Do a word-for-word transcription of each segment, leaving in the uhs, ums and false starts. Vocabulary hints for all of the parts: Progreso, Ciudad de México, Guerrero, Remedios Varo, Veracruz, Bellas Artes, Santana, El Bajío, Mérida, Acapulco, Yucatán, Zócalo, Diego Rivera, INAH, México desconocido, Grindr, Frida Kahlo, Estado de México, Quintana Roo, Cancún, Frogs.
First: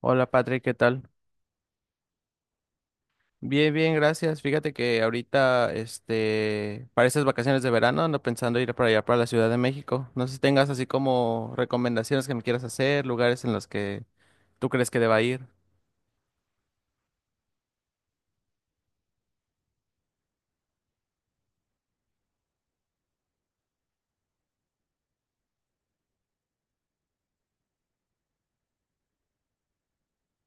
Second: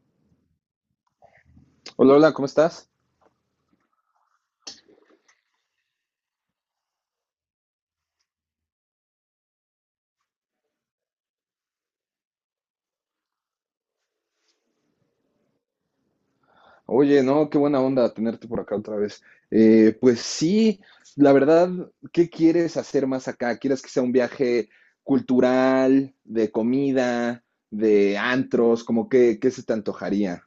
Hola Patrick, ¿qué tal? Hola, hola, ¿cómo estás? Bien, bien, gracias. Fíjate que ahorita, este, para estas vacaciones de verano ando pensando ir para allá, para la Ciudad de México. No sé si tengas así como recomendaciones que me quieras hacer, lugares en los que tú crees que deba ir. Oye, no, qué buena onda tenerte por acá otra vez. Eh, pues sí, la verdad, ¿qué quieres hacer más acá? ¿Quieres que sea un viaje cultural, de comida, de antros? ¿Cómo que, qué qué se te antojaría?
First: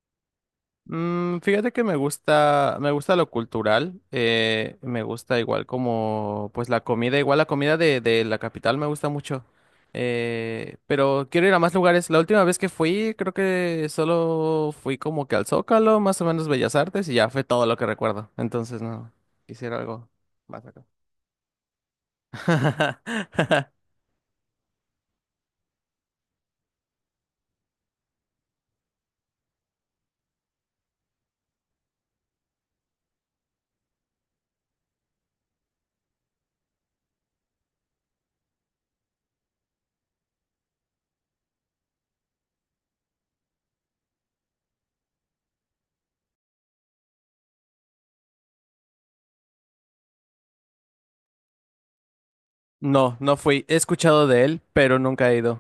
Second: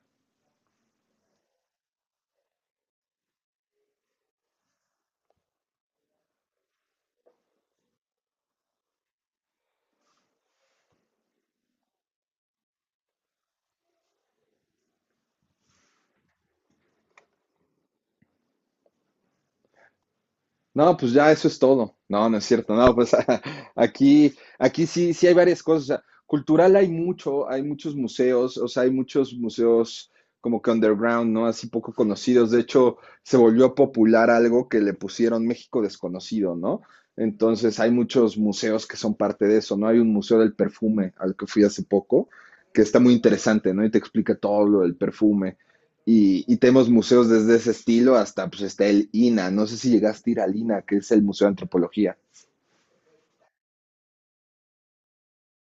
Mm, fíjate que me gusta, me gusta lo cultural, eh, me gusta igual como, pues la comida, igual la comida de, de la capital me gusta mucho, eh, pero quiero ir a más lugares. La última vez que fui, creo que solo fui como que al Zócalo, más o menos Bellas Artes, y ya fue todo lo que recuerdo. Entonces, no, quisiera algo más acá. No, pues ya eso es todo. No, no es cierto. No, pues aquí, aquí sí, sí hay varias cosas. O sea, cultural hay mucho, hay muchos museos, o sea, hay muchos museos como que underground, ¿no? Así poco conocidos. De hecho, se volvió popular algo que le pusieron México desconocido, ¿no? Entonces hay muchos museos que son parte de eso, ¿no? Hay un museo del perfume al que fui hace poco, que está muy interesante, ¿no? Y te explica todo lo del perfume. Y, y tenemos museos desde ese estilo hasta, pues está el I N A. No sé si llegaste a ir al I N A, que es el Museo de Antropología. No, no fui. He escuchado de él, pero nunca he ido.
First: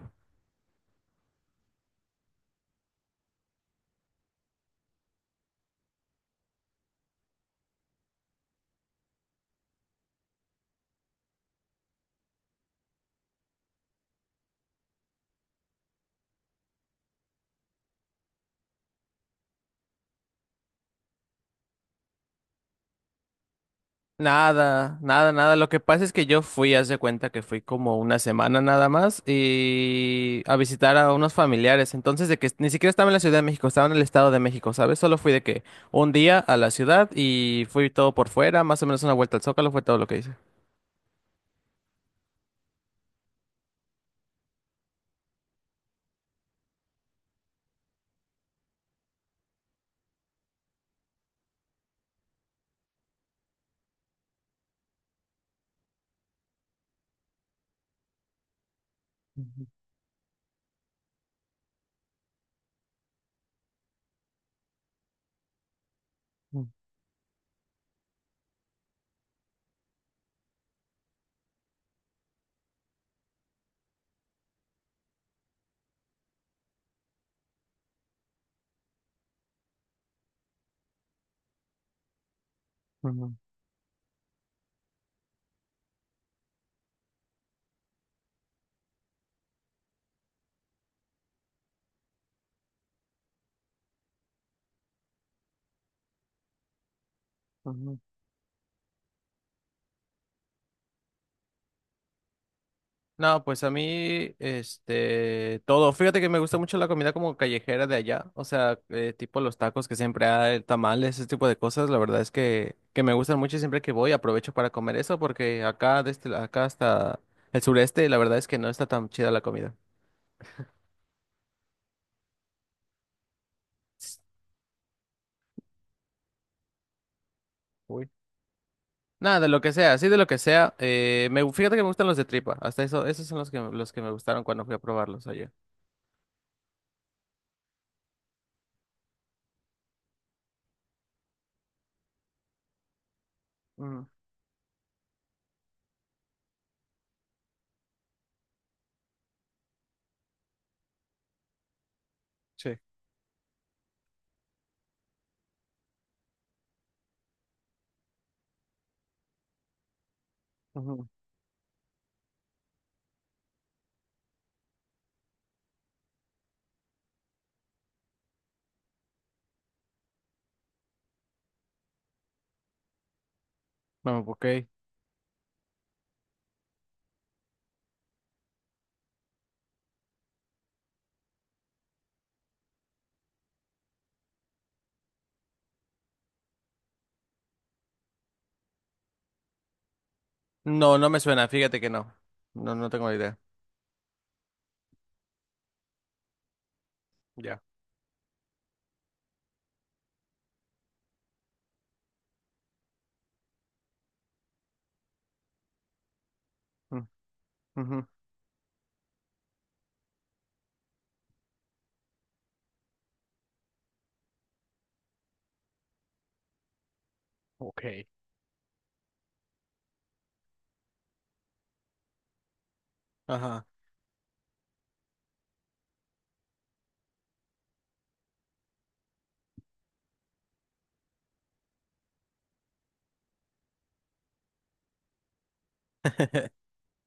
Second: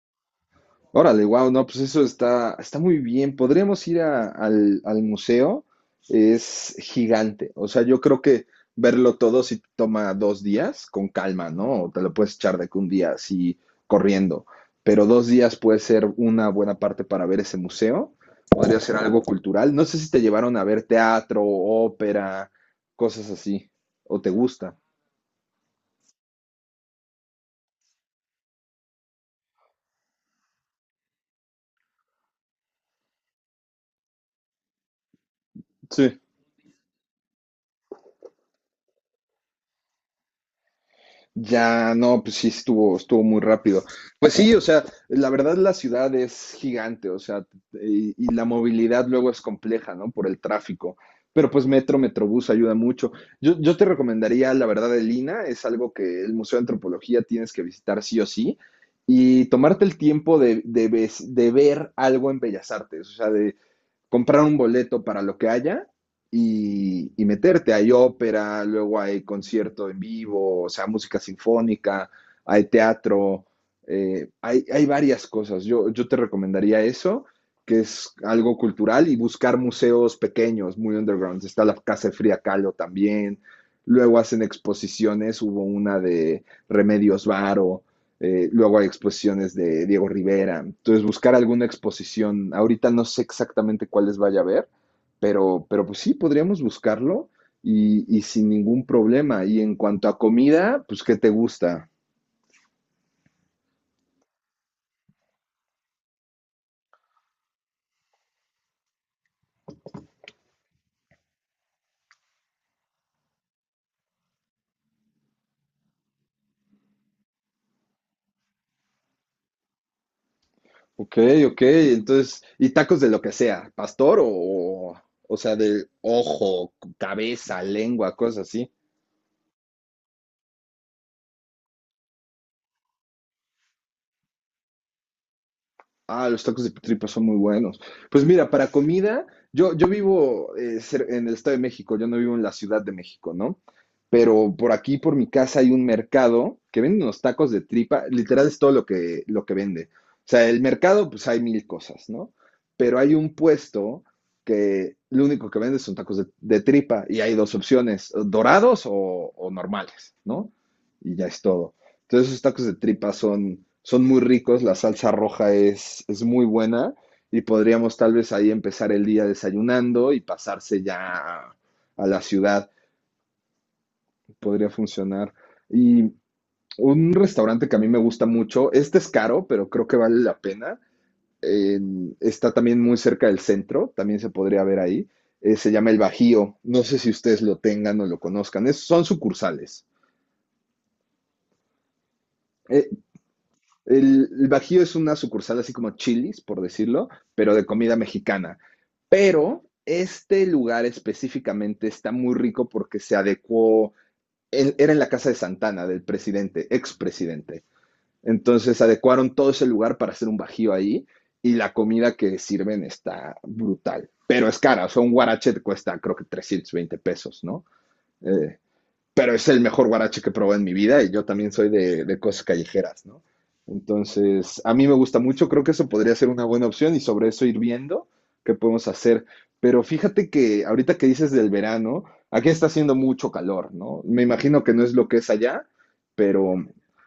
Órale, wow, no, pues eso está, está, muy bien. Podríamos ir a- al, al museo, es gigante. O sea, yo creo que verlo todo si toma dos días con calma, ¿no? O te lo puedes echar de que un día así corriendo. Pero dos días puede ser una buena parte para ver ese museo. Podría ser algo cultural. No sé si te llevaron a ver teatro, ópera, cosas así. ¿O te gusta? Nada, nada, nada. Lo que pasa es que yo fui, haz de cuenta que fui como una semana nada más y a visitar a unos familiares. Entonces, de que ni siquiera estaba en la Ciudad de México, estaba en el Estado de México, ¿sabes? Solo fui de que un día a la ciudad y fui todo por fuera, más o menos una vuelta al Zócalo, fue todo lo que hice. Ya, no, pues sí, estuvo, estuvo muy rápido. Pues sí, o sea, la verdad la ciudad es gigante, o sea, y, y la movilidad luego es compleja, ¿no? Por el tráfico. Pero pues metro, metrobús ayuda mucho. Yo, yo te recomendaría, la verdad, el I N A H, es algo que el Museo de Antropología tienes que visitar sí o sí, y tomarte el tiempo de, de ves- de ver algo en Bellas Artes, o sea, de, comprar un boleto para lo que haya Ujú, y, y meterte. Hay ópera, luego hay concierto en vivo, o sea, música sinfónica, hay teatro, eh, hay, hay, varias cosas. Yo, yo te recomendaría eso, que es algo cultural, y buscar museos pequeños, muy underground. Está la Casa de Fría Kahlo ujú, también. Luego hacen exposiciones, hubo una de Remedios Varo, eh, luego hay exposiciones de Diego Rivera. Entonces, buscar alguna exposición. Ahorita no sé exactamente cuáles vaya a haber, pero, pero, pues sí, podríamos buscarlo ujú. y, y sin ningún problema. Y en cuanto a comida, pues, ¿qué te gusta? No, pues a mí, este, todo. Fíjate que me gusta mucho la comida como callejera de allá, o sea, eh, tipo los tacos que siempre hay, tamales, ese tipo de cosas. La verdad es que, que me gustan mucho y siempre que voy aprovecho para comer eso porque acá, desde acá hasta el sureste, la verdad es que no está tan chida la comida. Ok, ok. Entonces, y tacos de lo que sea, pastor o, o sea, de ojo, cabeza, Uy. lengua, cosas así. Nada, de lo que sea, sí, de lo que sea. Eh, me, fíjate que me gustan los de tripa, hasta eso, esos son los que, los que me gustaron cuando fui a probarlos allá. Ah, los tacos de tripa son muy buenos. Pues mira, para comida, yo, yo vivo eh, cer- en el Estado de México, yo no vivo en la Ciudad de México, ¿no? Mm, Pero por aquí, por mi casa, hay un mercado que vende unos tacos de tripa, literal es todo lo que, lo que vende. O sea, el mercado, pues hay mil cosas, ¿no? sí. Pero hay un puesto que lo único que vende son tacos de, de tripa y hay dos opciones, dorados o, o normales, ¿no? Ujú. Y ya es todo. Entonces esos tacos de tripa son, son, muy ricos, la salsa roja es, es muy buena y podríamos tal vez ahí empezar el día desayunando y pasarse ya a, a la ciudad. No, ok. Podría funcionar. Y un restaurante que a mí me gusta mucho, este es caro, pero creo que vale la pena. eh, está también muy cerca del centro, también se podría ver ahí. eh, se llama El Bajío. No sé si ustedes lo tengan o lo conozcan. es- son sucursales. No, no me suena, fíjate que no. No, no E- tengo idea. El, el Bajío es una sucursal así como Chili's, por decirlo, pero Ya. de comida mexicana. Pero este lugar específicamente está muy rico porque se adecuó, en- era en la casa de Santana, del presidente, Mm, expresidente. ujú. Entonces adecuaron todo ese lugar para hacer un bajío ahí y la comida que sirven está brutal, pero es cara, o sea, un guarache te cuesta creo que trescientos veinte pesos, ¿no? Ok. Eh, pero es el mejor guarache que probé en mi vida y yo también soy de, de, cosas callejeras, ¿no? Ajá. Entonces, a mí me gusta mucho, creo que eso podría ser una buena opción y sobre eso ir viendo qué podemos hacer. Pero fíjate que ahorita que dices del verano, aquí está haciendo mucho calor, ¿no? Me imagino que no es lo que es allá, pero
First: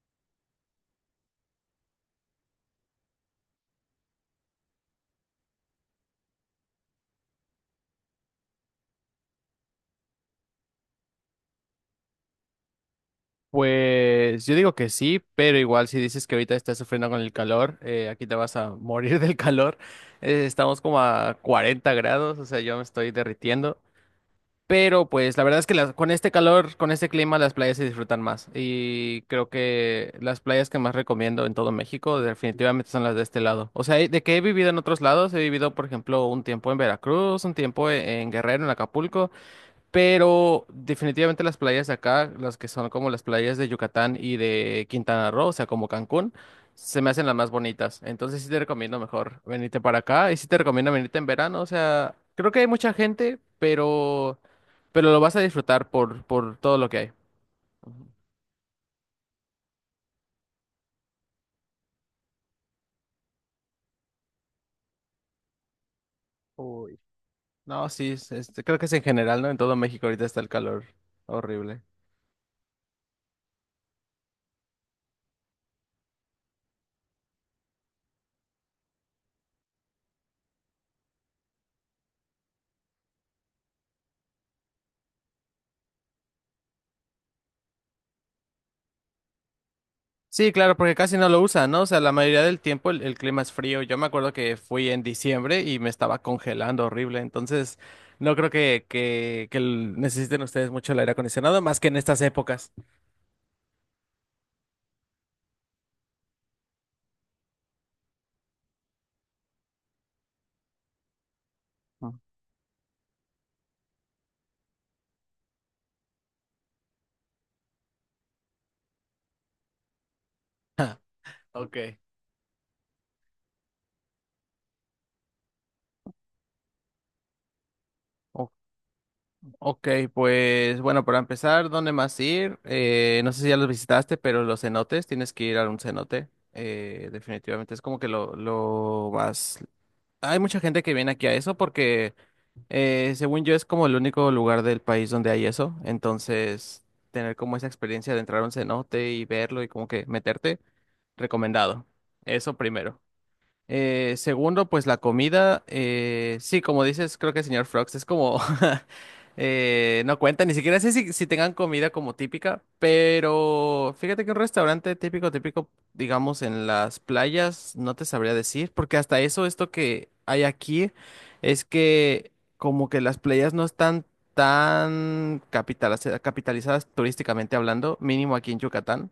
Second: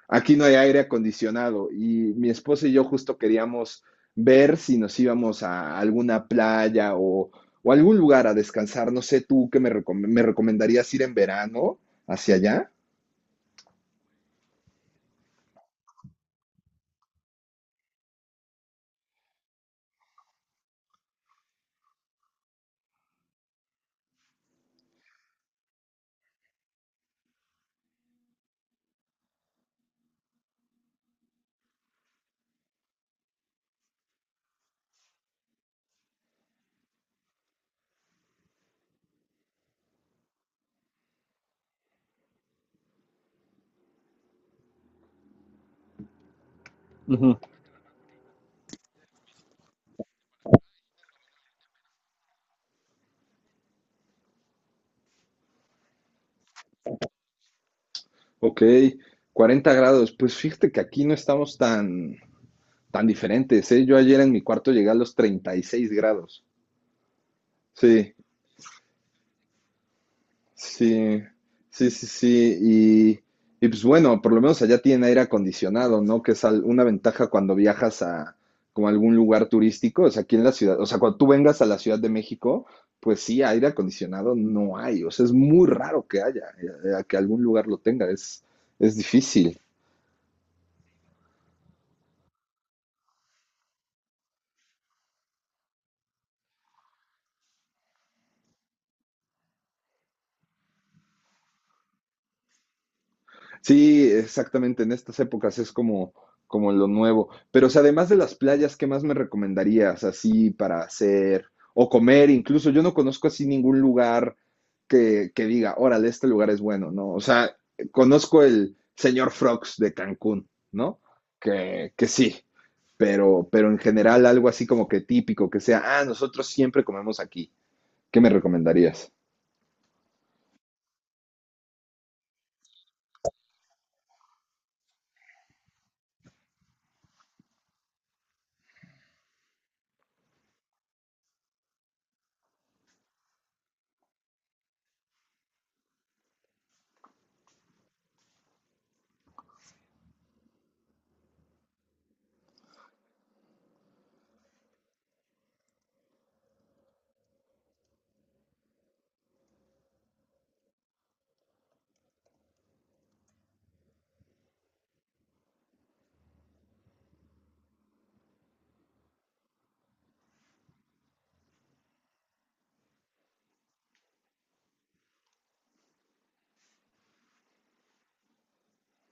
aquí no hay aire acondicionado y mi esposa y yo justo queríamos ver si nos íbamos a alguna playa o, o, algún lugar a descansar. No sé, tú qué me, recom- me recomendarías ir en verano hacia allá. Pues yo digo que sí, pero igual si dices que ahorita estás sufriendo con el calor, eh, aquí te vas a morir del calor. Eh, estamos como a cuarenta grados, o sea, yo me estoy derritiendo. Pero pues la verdad es que las- con este calor, con este clima, las playas se disfrutan más. Y creo que las playas que más recomiendo en todo México definitivamente son las de este lado. O sea, de que he vivido en otros lados, he vivido, por ejemplo, un tiempo en Veracruz, un tiempo en en Guerrero, en Acapulco. Pero definitivamente las playas de acá, las que son como las playas de Yucatán y de Quintana Roo, o sea, como Cancún, se me hacen las Ujú. más bonitas. Entonces sí te recomiendo mejor venirte para acá y sí te recomiendo venirte en verano. O sea, creo que hay mucha gente, pero, pero lo vas a disfrutar por, por todo lo que hay. Ok, cuarenta grados. Pues fíjate que aquí no estamos tan, tan diferentes, ¿eh? Yo ayer en mi cuarto llegué a los treinta y seis grados. Uy. No, sí, Sí, es- este, creo que es en general, ¿no? En todo México ahorita está el calor sí, horrible. sí, sí, sí. Y, y, pues bueno, por lo menos allá tienen aire acondicionado, ¿no? Que es al- una ventaja cuando viajas a como a algún lugar turístico. O sea, aquí en la ciudad, o sea, cuando tú vengas a la Ciudad de México, pues sí, aire acondicionado no hay. O sea, es muy raro que haya, eh, eh, que algún lugar lo tenga. Es, es, difícil. Sí, claro, porque casi no lo usan, ¿no? O sea, la mayoría del tiempo el, el clima es frío. Yo me acuerdo que fui en diciembre y me estaba congelando horrible. Entonces, no creo que, que, que el- necesiten ustedes mucho el aire acondicionado, más que en estas épocas. Sí, exactamente, en estas épocas es como, como lo nuevo. Pero, o sea, además de las playas, ¿qué más me recomendarías así para hacer o Ah, comer? Incluso yo no conozco así ningún lugar que, que, diga, órale, este lugar es bueno, ¿no? O sea, conozco el señor Frogs de Cancún, ¿no? Que, ok. que sí, pero, pero en general algo así como que típico, que sea, ah, nosotros siempre comemos aquí. ¿Qué me O- recomendarías? ok, pues bueno, para empezar, ¿dónde más ir? Eh, no sé si ya los visitaste, pero los cenotes, tienes que ir a un cenote. Eh, definitivamente es como que lo, lo más... Hay mucha gente que viene aquí a eso porque Eh, según yo es como el único lugar del país donde hay eso, entonces tener como esa experiencia de entrar a un cenote y verlo y como que meterte, recomendado. Eso primero. Eh, segundo, pues la comida, eh, sí, como dices, creo que el señor Frogs es como, eh, no cuenta, ni siquiera sé si, si tengan comida como típica, pero fíjate que un restaurante típico, típico, digamos, en las playas, no te sabría decir, porque hasta eso, esto que hay aquí, es que como que las playas no están tan capitaliz- capitalizadas turísticamente hablando, mínimo aquí en Yucatán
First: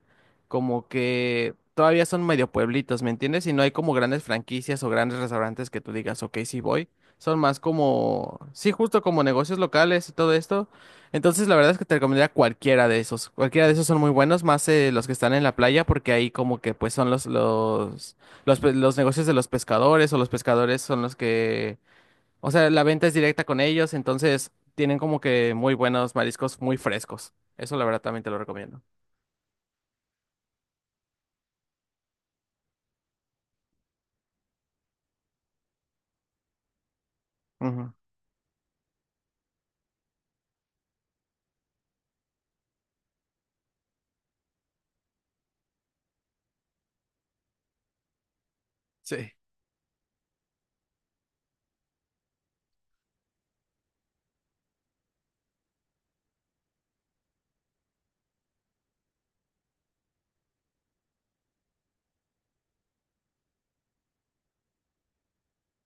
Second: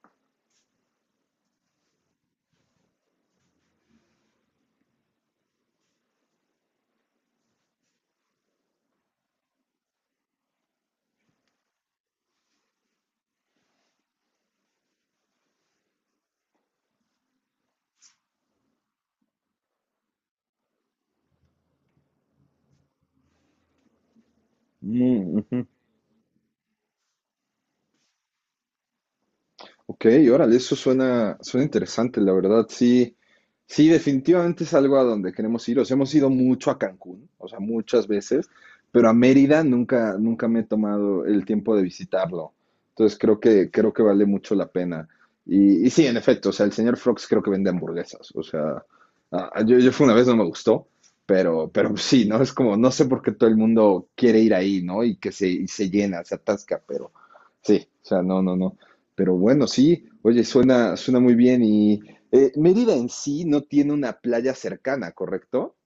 como que todavía son medio pueblitos, ¿me entiendes? Y no hay como grandes franquicias o grandes restaurantes que tú digas, ok, sí voy. Son más como, sí, justo como negocios locales y todo esto. Entonces, la verdad es que te recomendaría cualquiera de esos. Cualquiera de esos son muy buenos, más eh, los que están en la playa, porque ahí como que pues son los, los, los, pe- los negocios de los pescadores o los pescadores son los que, o sea, la venta es directa con ellos, entonces tienen como Mm, que ujú. muy buenos mariscos muy frescos. Eso la verdad también te lo recomiendo. Ok, órale, eso suena, suena interesante, la verdad, sí, sí, definitivamente es algo a donde queremos ir. O sea, hemos ido mucho a Cancún, o sea, Ujú. muchas veces, pero a Mérida nunca, nunca me he tomado el tiempo de visitarlo. Entonces creo que, creo que, vale mucho la pena. Y, y sí, en efecto, o sea, el señor Frogs creo que vende hamburguesas. O sea, Sí. ah, ah, yo, yo, fui una vez, no me gustó, pero, pero sí, ¿no? Es como, no sé por qué todo el mundo quiere ir ahí, ¿no? Y que se, y se llena, se atasca, pero sí, o sea, no, no, no. Pero bueno, sí, oye, suena, suena muy bien. Y eh, Mérida en sí no tiene una playa cercana, ¿correcto?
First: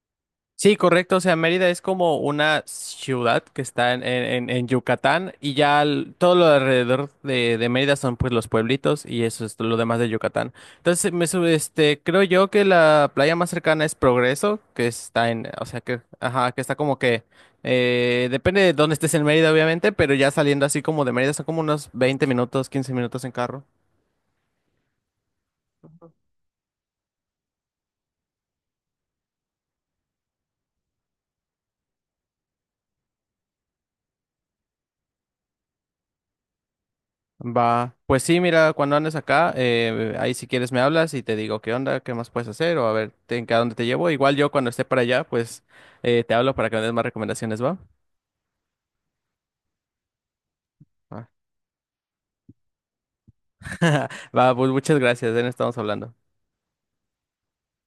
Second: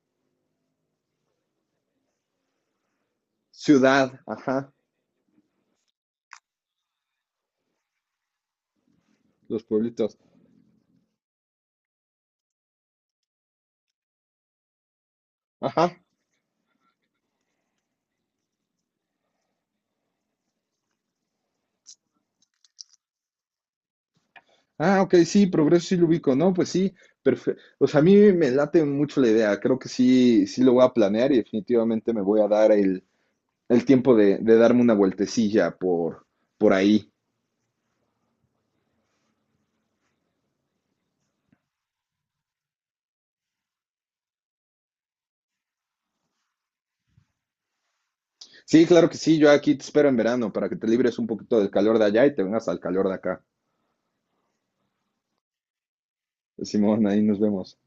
Sí, correcto. O sea, Mérida es como una ciudad que está en, Ciudad, en- en ajá, Yucatán y ya al- todo lo alrededor de, de Mérida son pues los pueblitos y eso es los lo demás de pueblitos, Yucatán. Entonces, me, su- este, creo yo que la playa más cercana es Progreso, que está en, o sea, ajá. que, ajá, que está como que, eh, depende de dónde estés en Mérida, obviamente, pero ya saliendo así como de Mérida son como unos veinte minutos, quince minutos en carro. Ah, ok, sí, Progreso sí lo ubico, ¿no? Pues sí, perfecto. O sea, a mí me late mucho la idea, creo que sí, sí lo voy a planear y definitivamente me voy a dar el, el, tiempo de, de darme una vueltecilla por, por ahí. Va, pues sí, mira, cuando andes acá, eh, ahí si quieres me hablas y te digo qué onda, qué más puedes hacer o a ver te- a dónde te llevo. Igual yo cuando esté para allá, pues eh, te hablo para que me des más recomendaciones, ¿va? Sí, claro que sí, yo aquí te espero en verano para que te libres Va, un poquito del calor de allá y te vengas al calor de acá. va, pues muchas gracias, de estamos hablando. Simón, ahí nos vemos.